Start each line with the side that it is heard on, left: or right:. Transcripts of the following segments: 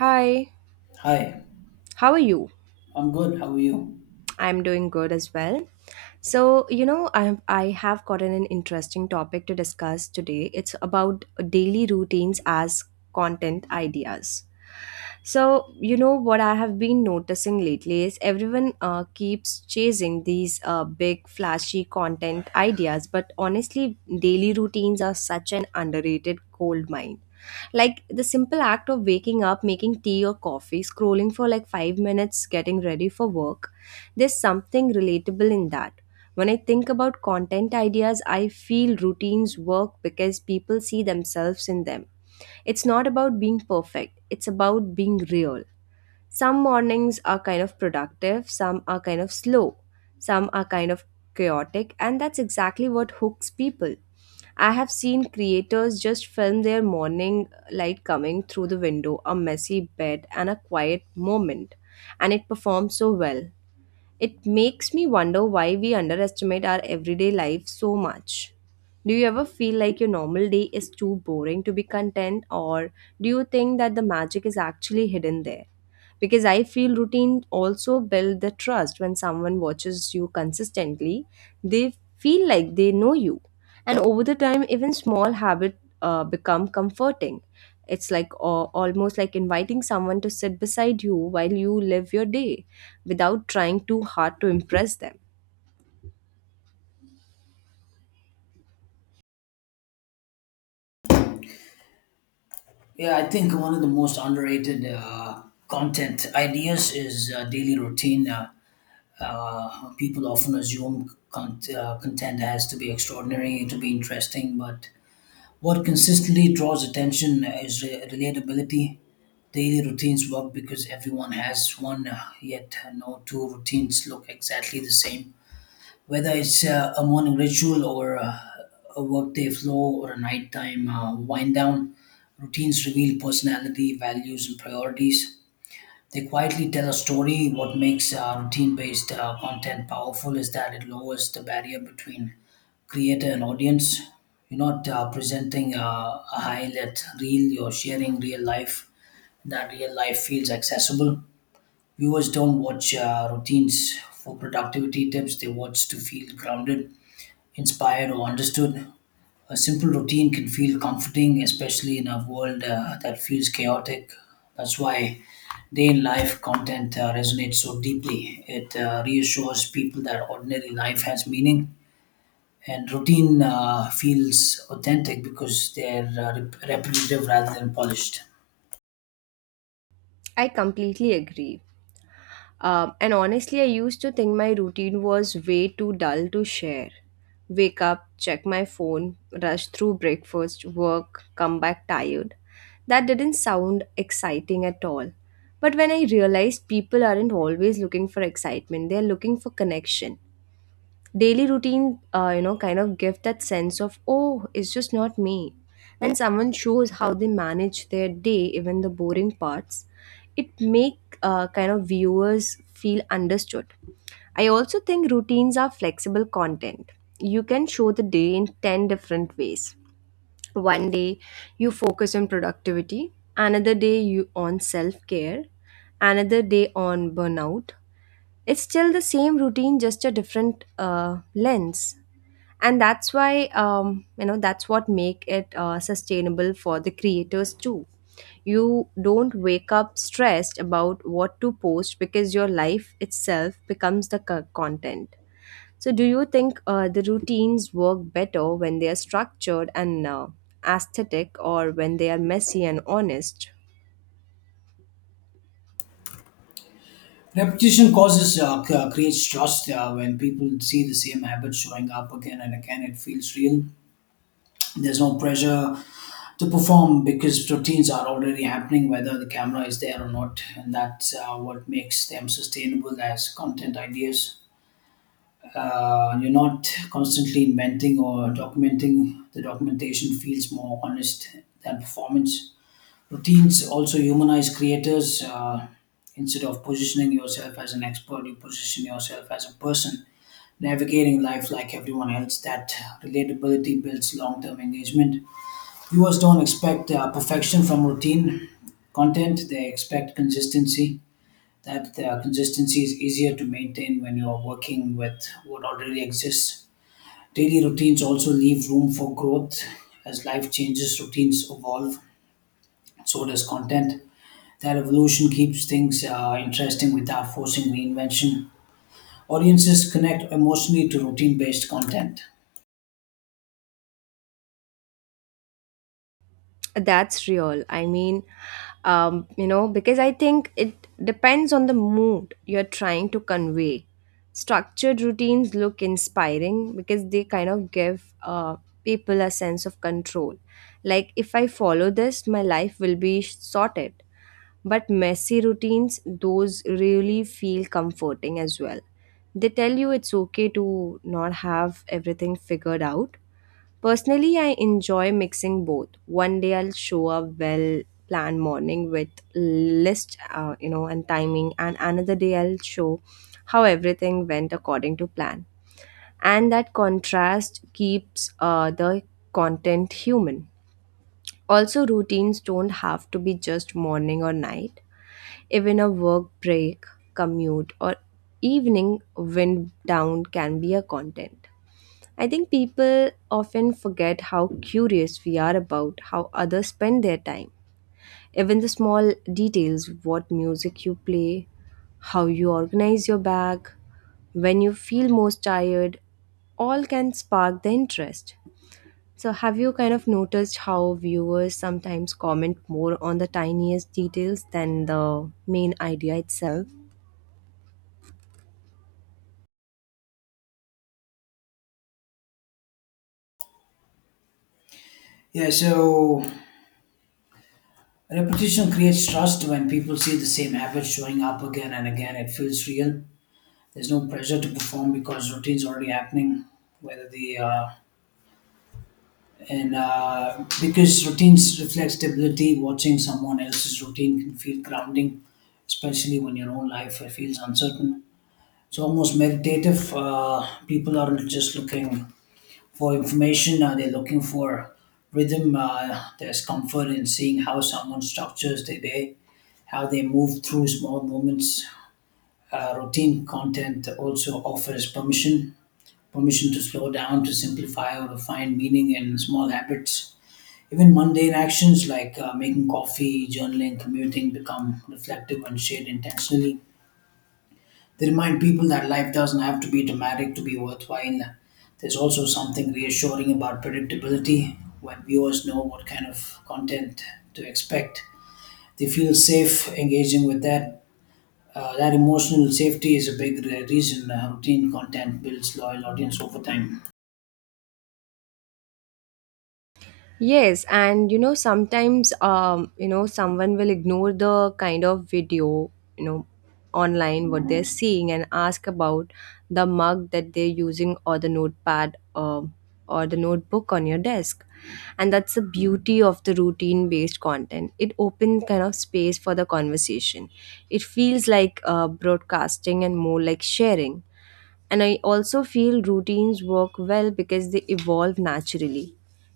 right: Hi,
left: Hi,
right: how are you?
left: I'm good. How are you?
right: I'm doing good as well. So, I have gotten an interesting topic to discuss today. It's about daily routines as content ideas. So, what I have been noticing lately is everyone keeps chasing these big, flashy content ideas, but honestly, daily routines are such an underrated gold mine. Like the simple act of waking up, making tea or coffee, scrolling for like 5 minutes, getting ready for work, there's something relatable in that. When I think about content ideas, I feel routines work because people see themselves in them. It's not about being perfect, it's about being real. Some mornings are kind of productive, some are kind of slow, some are kind of chaotic, and that's exactly what hooks people. I have seen creators just film their morning light coming through the window, a messy bed, and a quiet moment, and it performs so well. It makes me wonder why we underestimate our everyday life so much. Do you ever feel like your normal day is too boring to be content, or do you think that the magic is actually hidden there? Because I feel routine also build the trust when someone watches you consistently, they feel like they know you, and over the time, even small habit become comforting. It's like almost like inviting someone to sit beside you while you live your day without trying too hard to impress them.
left: Yeah, I think one of the most underrated content ideas is daily routine. People often assume content has to be extraordinary to be interesting, but what consistently draws attention is relatability. Daily routines work because everyone has one, yet no two routines look exactly the same. Whether it's a morning ritual or a workday flow or a nighttime wind down, routines reveal personality, values, and priorities. They quietly tell a story. What makes routine based content powerful is that it lowers the barrier between creator and audience. You're not presenting a highlight reel, you're sharing real life. That real life feels accessible. Viewers don't watch routines for productivity tips, they watch to feel grounded, inspired, or understood. A simple routine can feel comforting, especially in a world that feels chaotic. That's why day in life content resonates so deeply. It reassures people that ordinary life has meaning. And routine feels authentic because they're repetitive rather than polished.
right: I completely agree. And honestly, I used to think my routine was way too dull to share. Wake up, check my phone, rush through breakfast, work, come back tired. That didn't sound exciting at all. But when I realized people aren't always looking for excitement, they're looking for connection. Daily routine kind of give that sense of, oh, it's just not me. When someone shows how they manage their day, even the boring parts, it make kind of viewers feel understood. I also think routines are flexible content. You can show the day in 10 different ways. One day you focus on productivity, another day you on self care, another day on burnout. It's still the same routine, just a different lens. And that's why, that's what make it sustainable for the creators too. You don't wake up stressed about what to post because your life itself becomes the content. So, do you think the routines work better when they are structured and aesthetic, or when they are messy and honest?
left: Repetition creates trust. When people see the same habit showing up again and again, it feels real. There's no pressure to perform because routines are already happening whether the camera is there or not, and that's what makes them sustainable as content ideas. You're not constantly inventing or documenting. The documentation feels more honest than performance. Routines also humanize creators. Instead of positioning yourself as an expert, you position yourself as a person navigating life like everyone else. That relatability builds long-term engagement. Viewers don't expect perfection from routine content, they expect consistency. That consistency is easier to maintain when you're working with what already exists. Daily routines also leave room for growth. As life changes, routines evolve, so does content. That evolution keeps things interesting without forcing reinvention. Audiences connect emotionally to routine based content.
right: That's real. I mean, because I think it depends on the mood you're trying to convey. Structured routines look inspiring because they kind of give people a sense of control. Like, if I follow this, my life will be sorted. But messy routines, those really feel comforting as well. They tell you it's okay to not have everything figured out. Personally, I enjoy mixing both. One day I'll show a well planned morning with list, and timing, and another day I'll show how everything went according to plan. And that contrast keeps the content human. Also, routines don't have to be just morning or night. Even a work break, commute, or evening wind down can be a content. I think people often forget how curious we are about how others spend their time. Even the small details, what music you play, how you organize your bag, when you feel most tired, all can spark the interest. So, have you kind of noticed how viewers sometimes comment more on the tiniest details than the main idea itself?
left: Yeah, so, repetition creates trust when people see the same habit showing up again and again. It feels real. There's no pressure to perform because routine's already happening. Whether the and Because routines reflect stability, watching someone else's routine can feel grounding, especially when your own life feels uncertain. It's almost meditative. People aren't just looking for information; they're looking for rhythm. There's comfort in seeing how someone structures their day, how they move through small moments. Routine content also offers permission to slow down, to simplify, or to find meaning in small habits. Even mundane actions like making coffee, journaling, commuting become reflective and shared intentionally. They remind people that life doesn't have to be dramatic to be worthwhile. There's also something reassuring about predictability when viewers know what kind of content to expect. They feel safe engaging with that. That emotional safety is a big reason routine content builds loyal audience over time.
right: Yes, and sometimes, someone will ignore the kind of video, you know, online what they're seeing and ask about the mug that they're using or the notepad or the notebook on your desk. And that's the beauty of the routine based content. It opens kind of space for the conversation. It feels like broadcasting and more like sharing. And I also feel routines work well because they evolve naturally.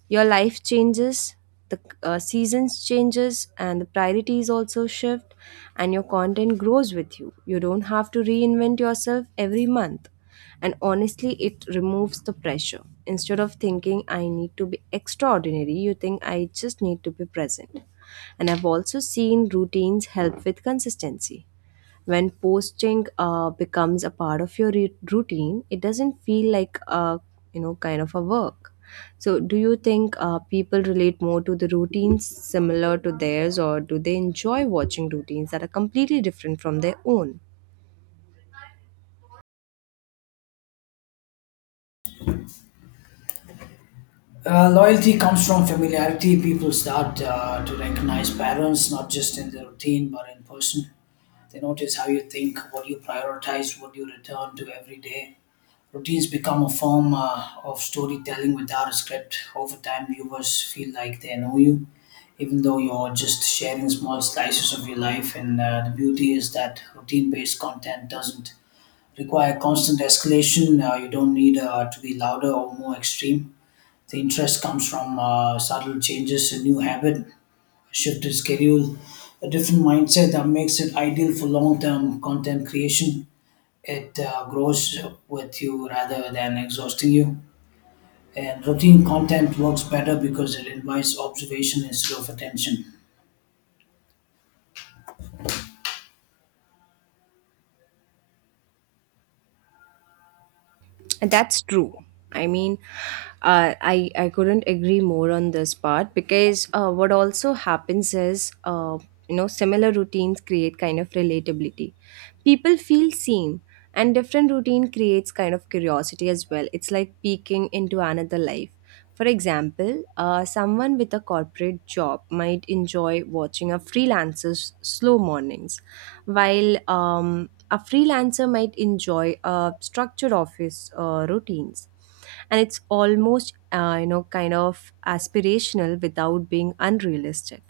right: Your life changes, the seasons changes, and the priorities also shift, and your content grows with you. You don't have to reinvent yourself every month. And honestly, it removes the pressure. Instead of thinking I need to be extraordinary, you think I just need to be present. And I've also seen routines help with consistency when posting becomes a part of your routine. It doesn't feel like a, kind of a work. So, do you think people relate more to the routines similar to theirs, or do they enjoy watching routines that are completely different from their own?
left: Loyalty comes from familiarity. People start to recognize patterns, not just in the routine, but in person. They notice how you think, what you prioritize, what you return to every day. Routines become a form of storytelling without a script. Over time, viewers feel like they know you, even though you're just sharing small slices of your life. And the beauty is that routine based content doesn't require constant escalation. You don't need to be louder or more extreme. The interest comes from subtle changes, a new habit, a shifted schedule, a different mindset. That makes it ideal for long term content creation. It grows with you rather than exhausting you. And routine content works better because it invites observation instead of attention.
right: That's true. I mean, I couldn't agree more on this part because what also happens is, similar routines create kind of relatability. People feel seen, and different routine creates kind of curiosity as well. It's like peeking into another life. For example, someone with a corporate job might enjoy watching a freelancer's slow mornings, while a freelancer might enjoy structured office routines. And it's almost kind of aspirational without being unrealistic.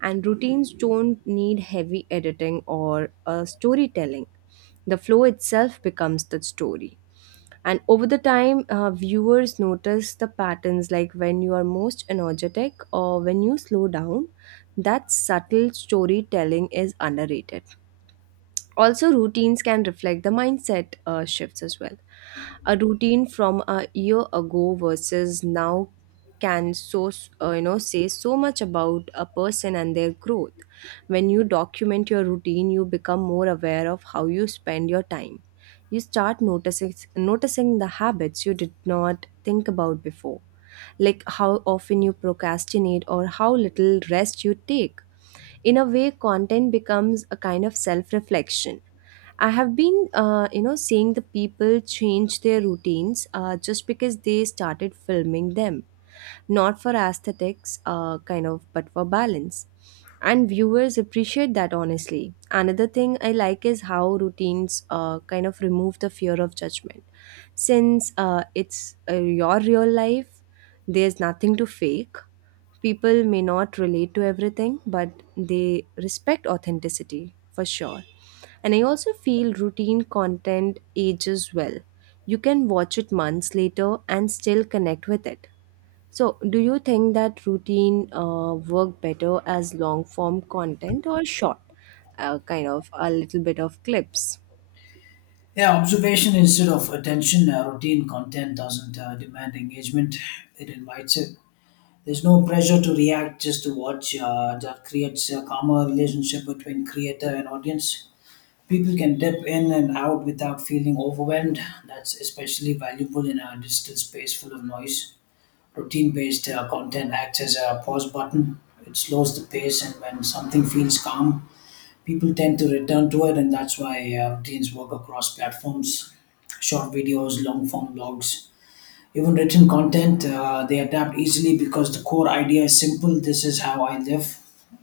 right: And routines don't need heavy editing or storytelling. The flow itself becomes the story. And over the time, viewers notice the patterns, like when you are most energetic or when you slow down. That subtle storytelling is underrated. Also, routines can reflect the mindset shifts as well. A routine from a year ago versus now can, say so much about a person and their growth. When you document your routine, you become more aware of how you spend your time. You start noticing the habits you did not think about before, like how often you procrastinate or how little rest you take. In a way, content becomes a kind of self reflection. I have been seeing the people change their routines, just because they started filming them, not for aesthetics, kind of, but for balance. And viewers appreciate that, honestly. Another thing I like is how routines kind of remove the fear of judgment. Since it's uh, your real life, there's nothing to fake. People may not relate to everything, but they respect authenticity for sure. And I also feel routine content ages well. You can watch it months later and still connect with it. So, do you think that routine work better as long form content or short, kind of, a little bit of clips?
left: Yeah, observation instead of attention. Routine content doesn't demand engagement, it invites it. There's no pressure to react, just to watch. That creates a calmer relationship between creator and audience. People can dip in and out without feeling overwhelmed. That's especially valuable in a digital space full of noise. Routine based content acts as a pause button, it slows the pace, and when something feels calm, people tend to return to it. And that's why routines work across platforms: short videos, long form blogs, even written content. They adapt easily because the core idea is simple: this is how I live.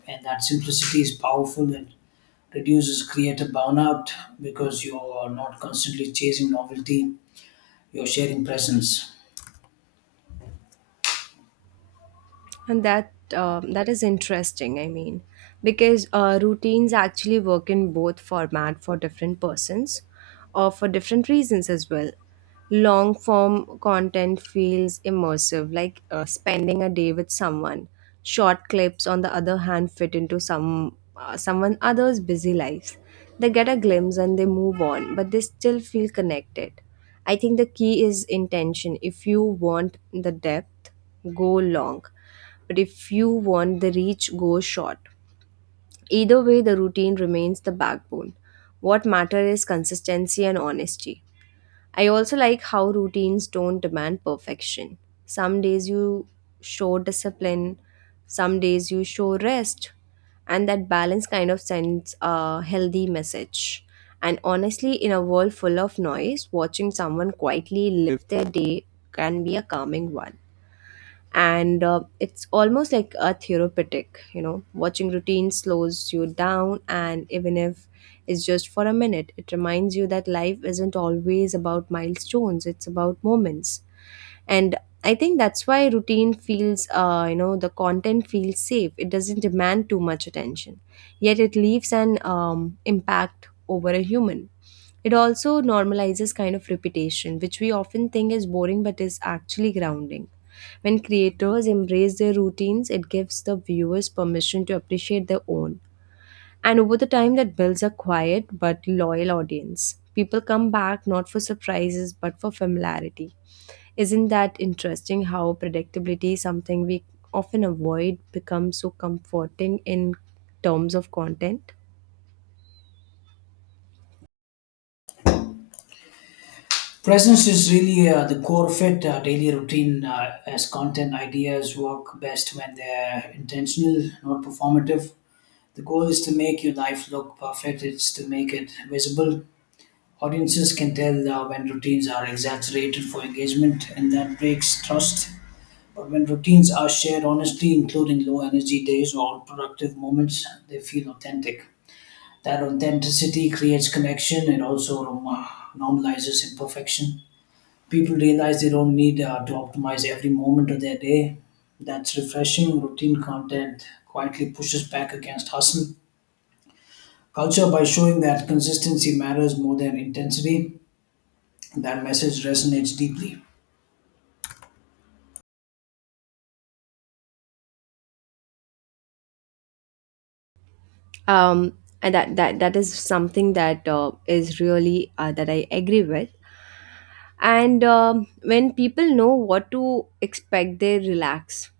left: And that simplicity is powerful and reduces creative burnout because you're not constantly chasing novelty, you're sharing presence.
right: And that is interesting. I mean, because routines actually work in both format for different persons, or for different reasons as well. Long form content feels immersive, like spending a day with someone. Short clips, on the other hand, fit into someone others' busy lives. They get a glimpse and they move on, but they still feel connected. I think the key is intention. If you want the depth, go long. But if you want the reach, go short. Either way, the routine remains the backbone. What matters is consistency and honesty. I also like how routines don't demand perfection. Some days you show discipline, some days you show rest, and that balance kind of sends a healthy message. And honestly, in a world full of noise, watching someone quietly live their day can be a calming one. And it's almost like a therapeutic, watching routine slows you down, and even if it's just for a minute, it reminds you that life isn't always about milestones, it's about moments. And I think that's why routine feels, the content feels safe. It doesn't demand too much attention, yet it leaves an impact over a human. It also normalizes kind of repetition, which we often think is boring but is actually grounding. When creators embrace their routines, it gives the viewers permission to appreciate their own. And over the time, that builds a quiet but loyal audience. People come back not for surprises but for familiarity. Isn't that interesting how predictability, something we often avoid, becomes so comforting in terms of content?
left: Presence is really the core fit. Daily routine as content ideas work best when they're intentional, not performative. The goal is to make your life look perfect, it's to make it visible. Audiences can tell when routines are exaggerated for engagement, and that breaks trust. But when routines are shared honestly, including low energy days or productive moments, they feel authentic. That authenticity creates connection. It also normalizes imperfection. People realize they don't need to optimize every moment of their day. That's refreshing. Routine content quietly pushes back against hustle culture by showing that consistency matters more than intensity. That message resonates deeply.
right: And that is something that is really that I agree with. And when people know what to expect, they relax.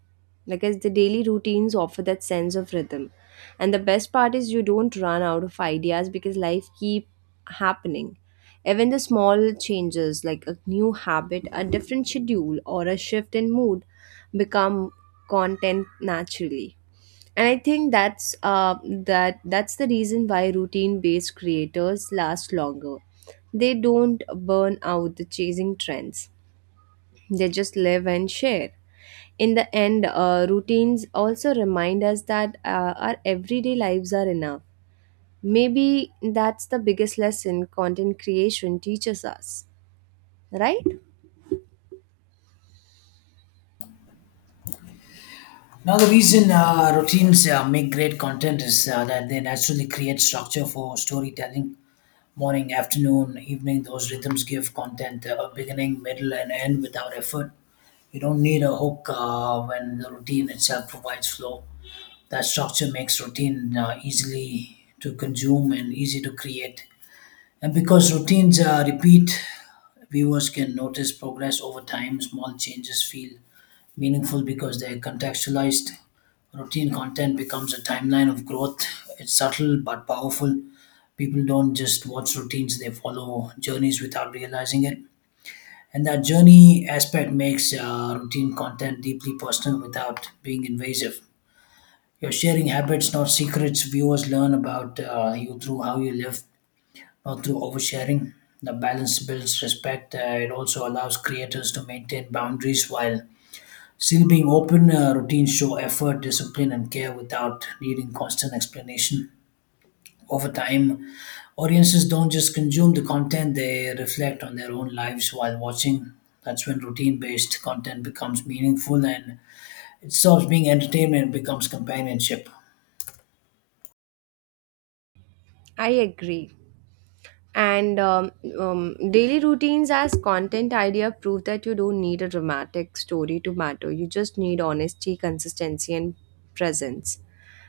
right: Like as the daily routines offer that sense of rhythm, and the best part is you don't run out of ideas because life keep happening. Even the small changes, like a new habit, a different schedule, or a shift in mood, become content naturally. And I think that's that's the reason why routine based creators last longer. They don't burn out the chasing trends, they just live and share. In the end, routines also remind us that our everyday lives are enough. Maybe that's the biggest lesson content creation teaches us, right?
left: Now, the reason routines make great content is that they naturally create structure for storytelling. Morning, afternoon, evening, those rhythms give content a beginning, middle, and end without effort. You don't need a hook when the routine itself provides flow. That structure makes routine easily to consume and easy to create. And because routines repeat, viewers can notice progress over time. Small changes feel meaningful because they contextualized. Routine content becomes a timeline of growth. It's subtle but powerful. People don't just watch routines, they follow journeys without realizing it. And that journey aspect makes routine content deeply personal without being invasive. You're sharing habits, not secrets. Viewers learn about you through how you live, not through oversharing. The balance builds respect. It also allows creators to maintain boundaries while still being open. Routines show effort, discipline, and care without needing constant explanation. Over time, audiences don't just consume the content, they reflect on their own lives while watching. That's when routine based content becomes meaningful, and it stops being entertainment and becomes companionship.
right: I agree. And Daily routines as content idea prove that you don't need a dramatic story to matter. You just need honesty, consistency, and presence.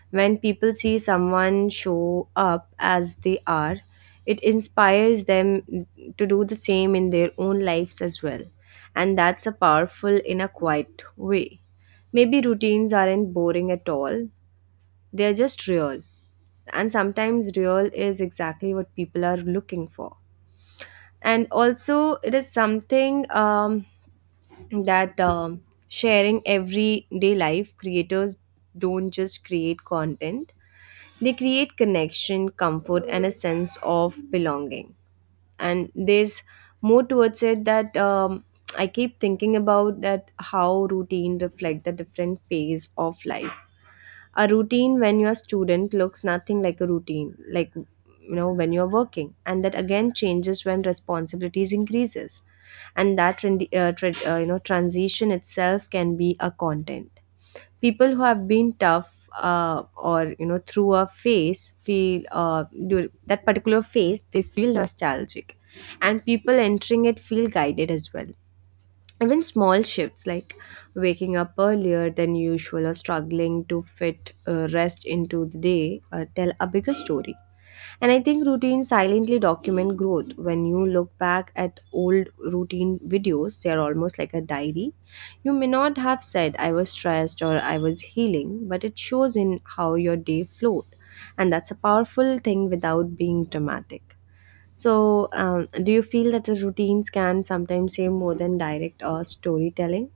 right: When people see someone show up as they are, it inspires them to do the same in their own lives as well. And that's a powerful in a quiet way. Maybe routines aren't boring at all, they're just real. And sometimes real is exactly what people are looking for. And also it is something, that sharing everyday life creators don't just create content, they create connection, comfort, and a sense of belonging. And there's more towards it that, I keep thinking about that, how routine reflect the different phase of life. A routine when you're a student looks nothing like a routine, like, you know, when you're working, and that again changes when responsibilities increases. And that you know, transition itself can be a content. People who have been tough, or, you know, through a phase feel, that particular phase, they feel nostalgic, and people entering it feel guided as well. Even small shifts like waking up earlier than usual or struggling to fit rest into the day tell a bigger story. And I think routines silently document growth. When you look back at old routine videos, they are almost like a diary. You may not have said I was stressed or I was healing, but it shows in how your day flowed. And that's a powerful thing without being dramatic. So, do you feel that the routines can sometimes say more than direct or storytelling?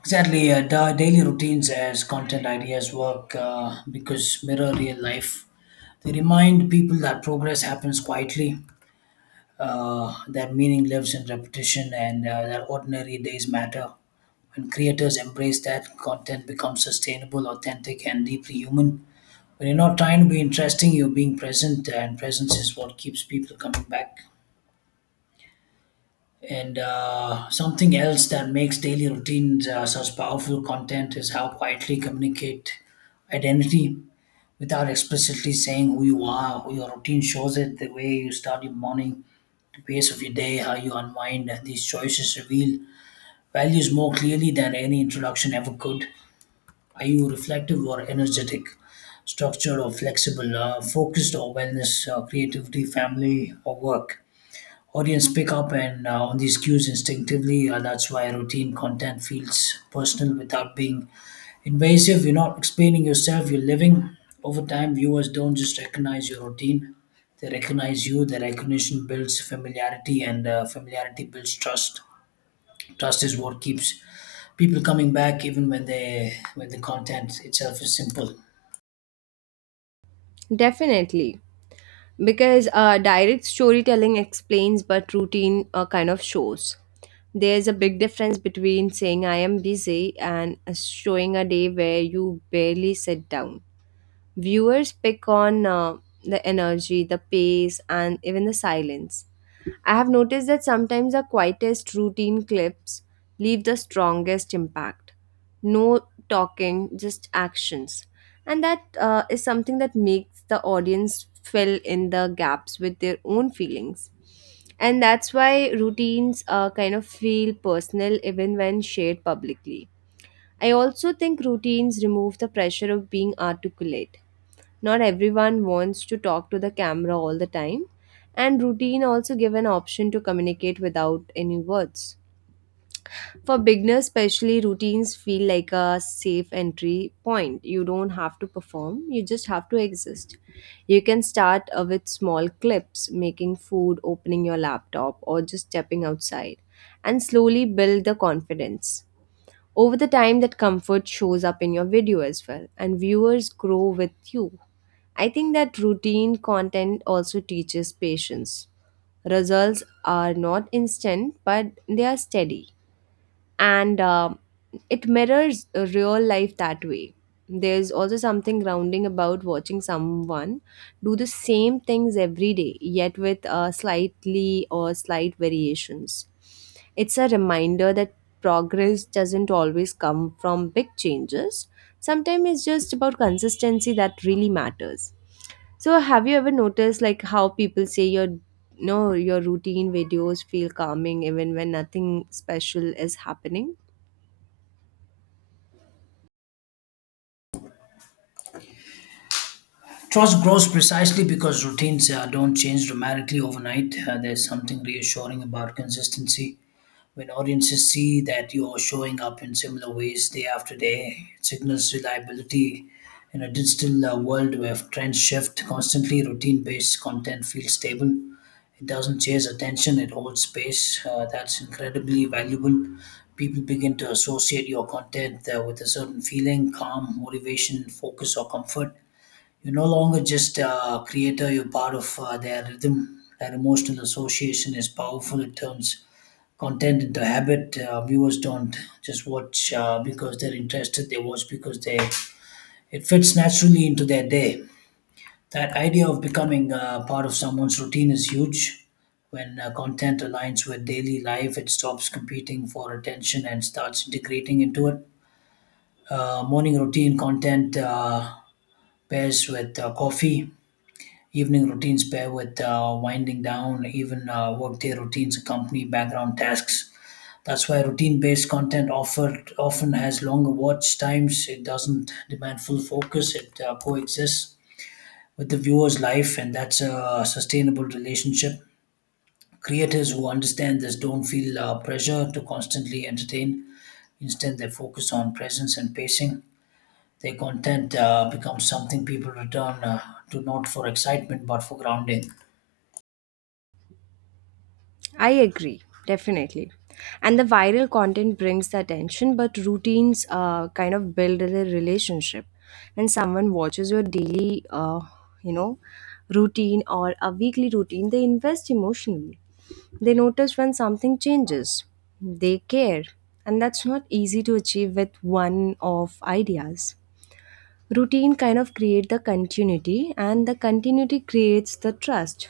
left: Exactly, daily routines as content ideas work because mirror real life. They remind people that progress happens quietly. Their meaning lives in repetition, and their ordinary days matter. When creators embrace that, content becomes sustainable, authentic, and deeply human. When you're not trying to be interesting, you're being present, and presence is what keeps people coming back. And something else that makes daily routines such powerful content is how quietly communicate identity without explicitly saying who you are. Your routine shows it: the way you start your morning, pace of your day, how you unwind. These choices reveal values more clearly than any introduction ever could. Are you reflective or energetic, structured or flexible, focused or wellness, creativity, family or work? Audience pick up and on these cues instinctively. That's why routine content feels personal without being invasive. You're not explaining yourself, you're living. Over time, viewers don't just recognize your routine, they recognize you. The recognition builds familiarity, and familiarity builds trust. Trust is what keeps people coming back, even when the content itself is simple.
right: Definitely, because direct storytelling explains, but routine kind of shows. There's a big difference between saying I am busy and showing a day where you barely sit down. Viewers pick on, the energy, the pace, and even the silence. I have noticed that sometimes the quietest routine clips leave the strongest impact. No talking, just actions. And that is something that makes the audience fill in the gaps with their own feelings. And that's why routines kind of feel personal even when shared publicly. I also think routines remove the pressure of being articulate. Not everyone wants to talk to the camera all the time, and routine also give an option to communicate without any words. For beginners especially, routines feel like a safe entry point. You don't have to perform, you just have to exist. You can start with small clips, making food, opening your laptop, or just stepping outside, and slowly build the confidence. Over the time, that comfort shows up in your video as well, and viewers grow with you. I think that routine content also teaches patience. Results are not instant, but they are steady. And it mirrors a real life that way. There's also something grounding about watching someone do the same things every day, yet with slight variations. It's a reminder that progress doesn't always come from big changes, sometimes it's just about consistency that really matters. So have you ever noticed, like, how people say your, no your routine videos feel calming even when nothing special is happening?
left: Trust grows precisely because routines don't change dramatically overnight. There's something reassuring about consistency. When audiences see that you're showing up in similar ways day after day, it signals reliability. In a digital world where trends shift constantly, routine based content feels stable. It doesn't chase attention, it holds space. That's incredibly valuable. People begin to associate your content with a certain feeling: calm, motivation, focus, or comfort. You're no longer just a creator, you're part of their rhythm. That emotional association is powerful. It turns content into habit. Viewers don't just watch because they're interested; they watch because they it fits naturally into their day. That idea of becoming part of someone's routine is huge. When content aligns with daily life, it stops competing for attention and starts integrating into it. Morning routine content pairs with coffee. Evening routines pair with winding down. Even workday routines accompany background tasks. That's why routine-based content offered often has longer watch times. It doesn't demand full focus. It coexists with the viewer's life, and that's a sustainable relationship. Creators who understand this don't feel pressure to constantly entertain. Instead, they focus on presence and pacing. Their content becomes something people return to not for excitement but for grounding.
right: I agree, definitely. And the viral content brings the attention, but routines kind of build the relationship. When someone watches your daily, you know, routine or a weekly routine, they invest emotionally. They notice when something changes. They care. And that's not easy to achieve with one off ideas. Routine kind of create the continuity, and the continuity creates the trust.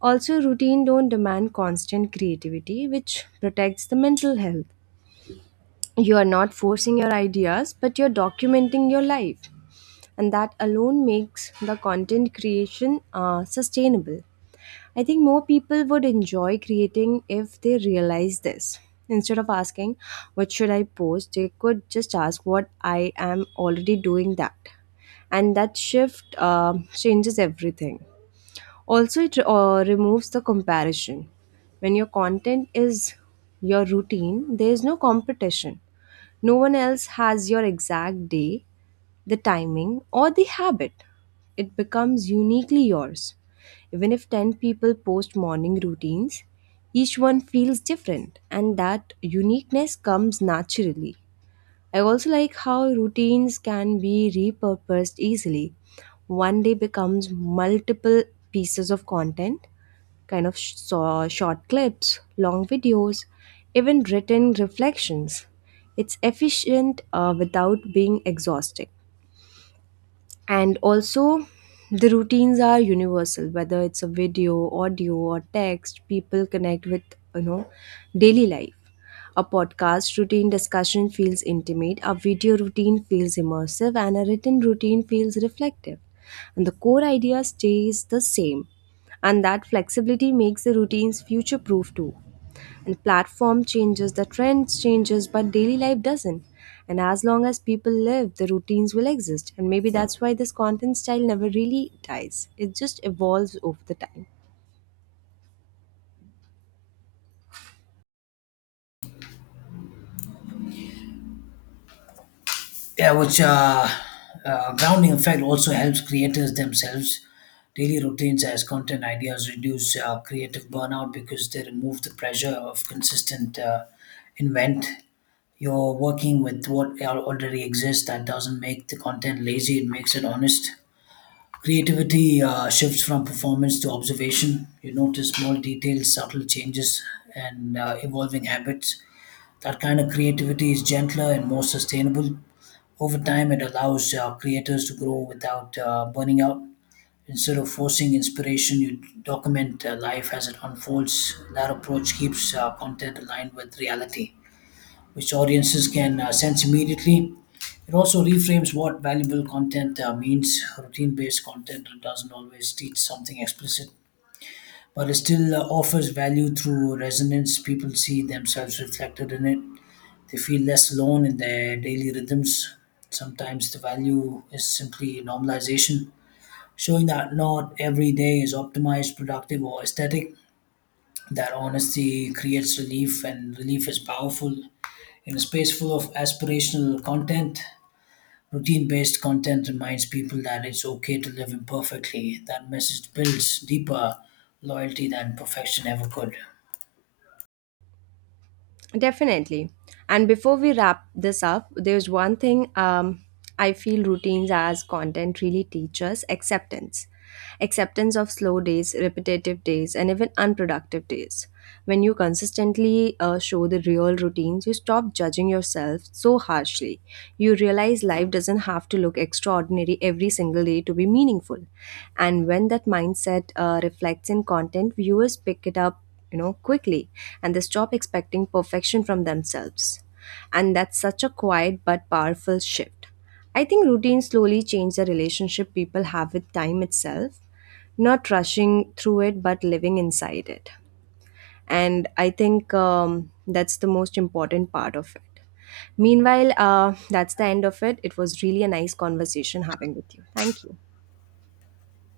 right: Also, routine don't demand constant creativity, which protects the mental health. You are not forcing your ideas, but you're documenting your life. And that alone makes the content creation sustainable. I think more people would enjoy creating if they realize this. Instead of asking, what should I post, they could just ask what I am already doing that. And that shift changes everything. Also, it removes the comparison. When your content is your routine, there is no competition. No one else has your exact day, the timing, or the habit. It becomes uniquely yours. Even if 10 people post morning routines, each one feels different, and that uniqueness comes naturally. I also like how routines can be repurposed easily. One day becomes multiple pieces of content, kind of short clips, long videos, even written reflections. It's efficient without being exhausting. And also, the routines are universal, whether it's a video, audio, or text, people connect with, you know, daily life. A podcast routine discussion feels intimate, a video routine feels immersive, and a written routine feels reflective, and the core idea stays the same. And that flexibility makes the routines future proof too. And platform changes, the trends changes, but daily life doesn't. And as long as people live, the routines will exist. And maybe that's why this content style never really dies, it just evolves over the time.
left: Yeah, which grounding effect also helps creators themselves. Daily routines as content ideas reduce creative burnout because they remove the pressure of consistent invent. You're working with what already exists. That doesn't make the content lazy. It makes it honest. Creativity shifts from performance to observation. You notice small details, subtle changes, and evolving habits. That kind of creativity is gentler and more sustainable. Over time, it allows creators to grow without burning out. Instead of forcing inspiration, you document life as it unfolds. That approach keeps content aligned with reality, which audiences can sense immediately. It also reframes what valuable content means. Routine based content doesn't always teach something explicit, but it still offers value through resonance. People see themselves reflected in it. They feel less alone in their daily rhythms. Sometimes the value is simply normalization, showing that not every day is optimized, productive, or aesthetic. That honesty creates relief, and relief is powerful. In a space full of aspirational content, routine based content reminds people that it's okay to live imperfectly. That message builds deeper loyalty than perfection ever could.
right: Definitely. And before we wrap this up, there's one thing, I feel routines as content really teach us acceptance. Acceptance of slow days, repetitive days, and even unproductive days. When you consistently show the real routines, you stop judging yourself so harshly. You realize life doesn't have to look extraordinary every single day to be meaningful. And when that mindset reflects in content, viewers pick it up, you know, quickly, and they stop expecting perfection from themselves. And that's such a quiet but powerful shift. I think routines slowly change the relationship people have with time itself, not rushing through it but living inside it. And I think, that's the most important part of it. Meanwhile, that's the end of it. It was really a nice conversation having with you. Thank you.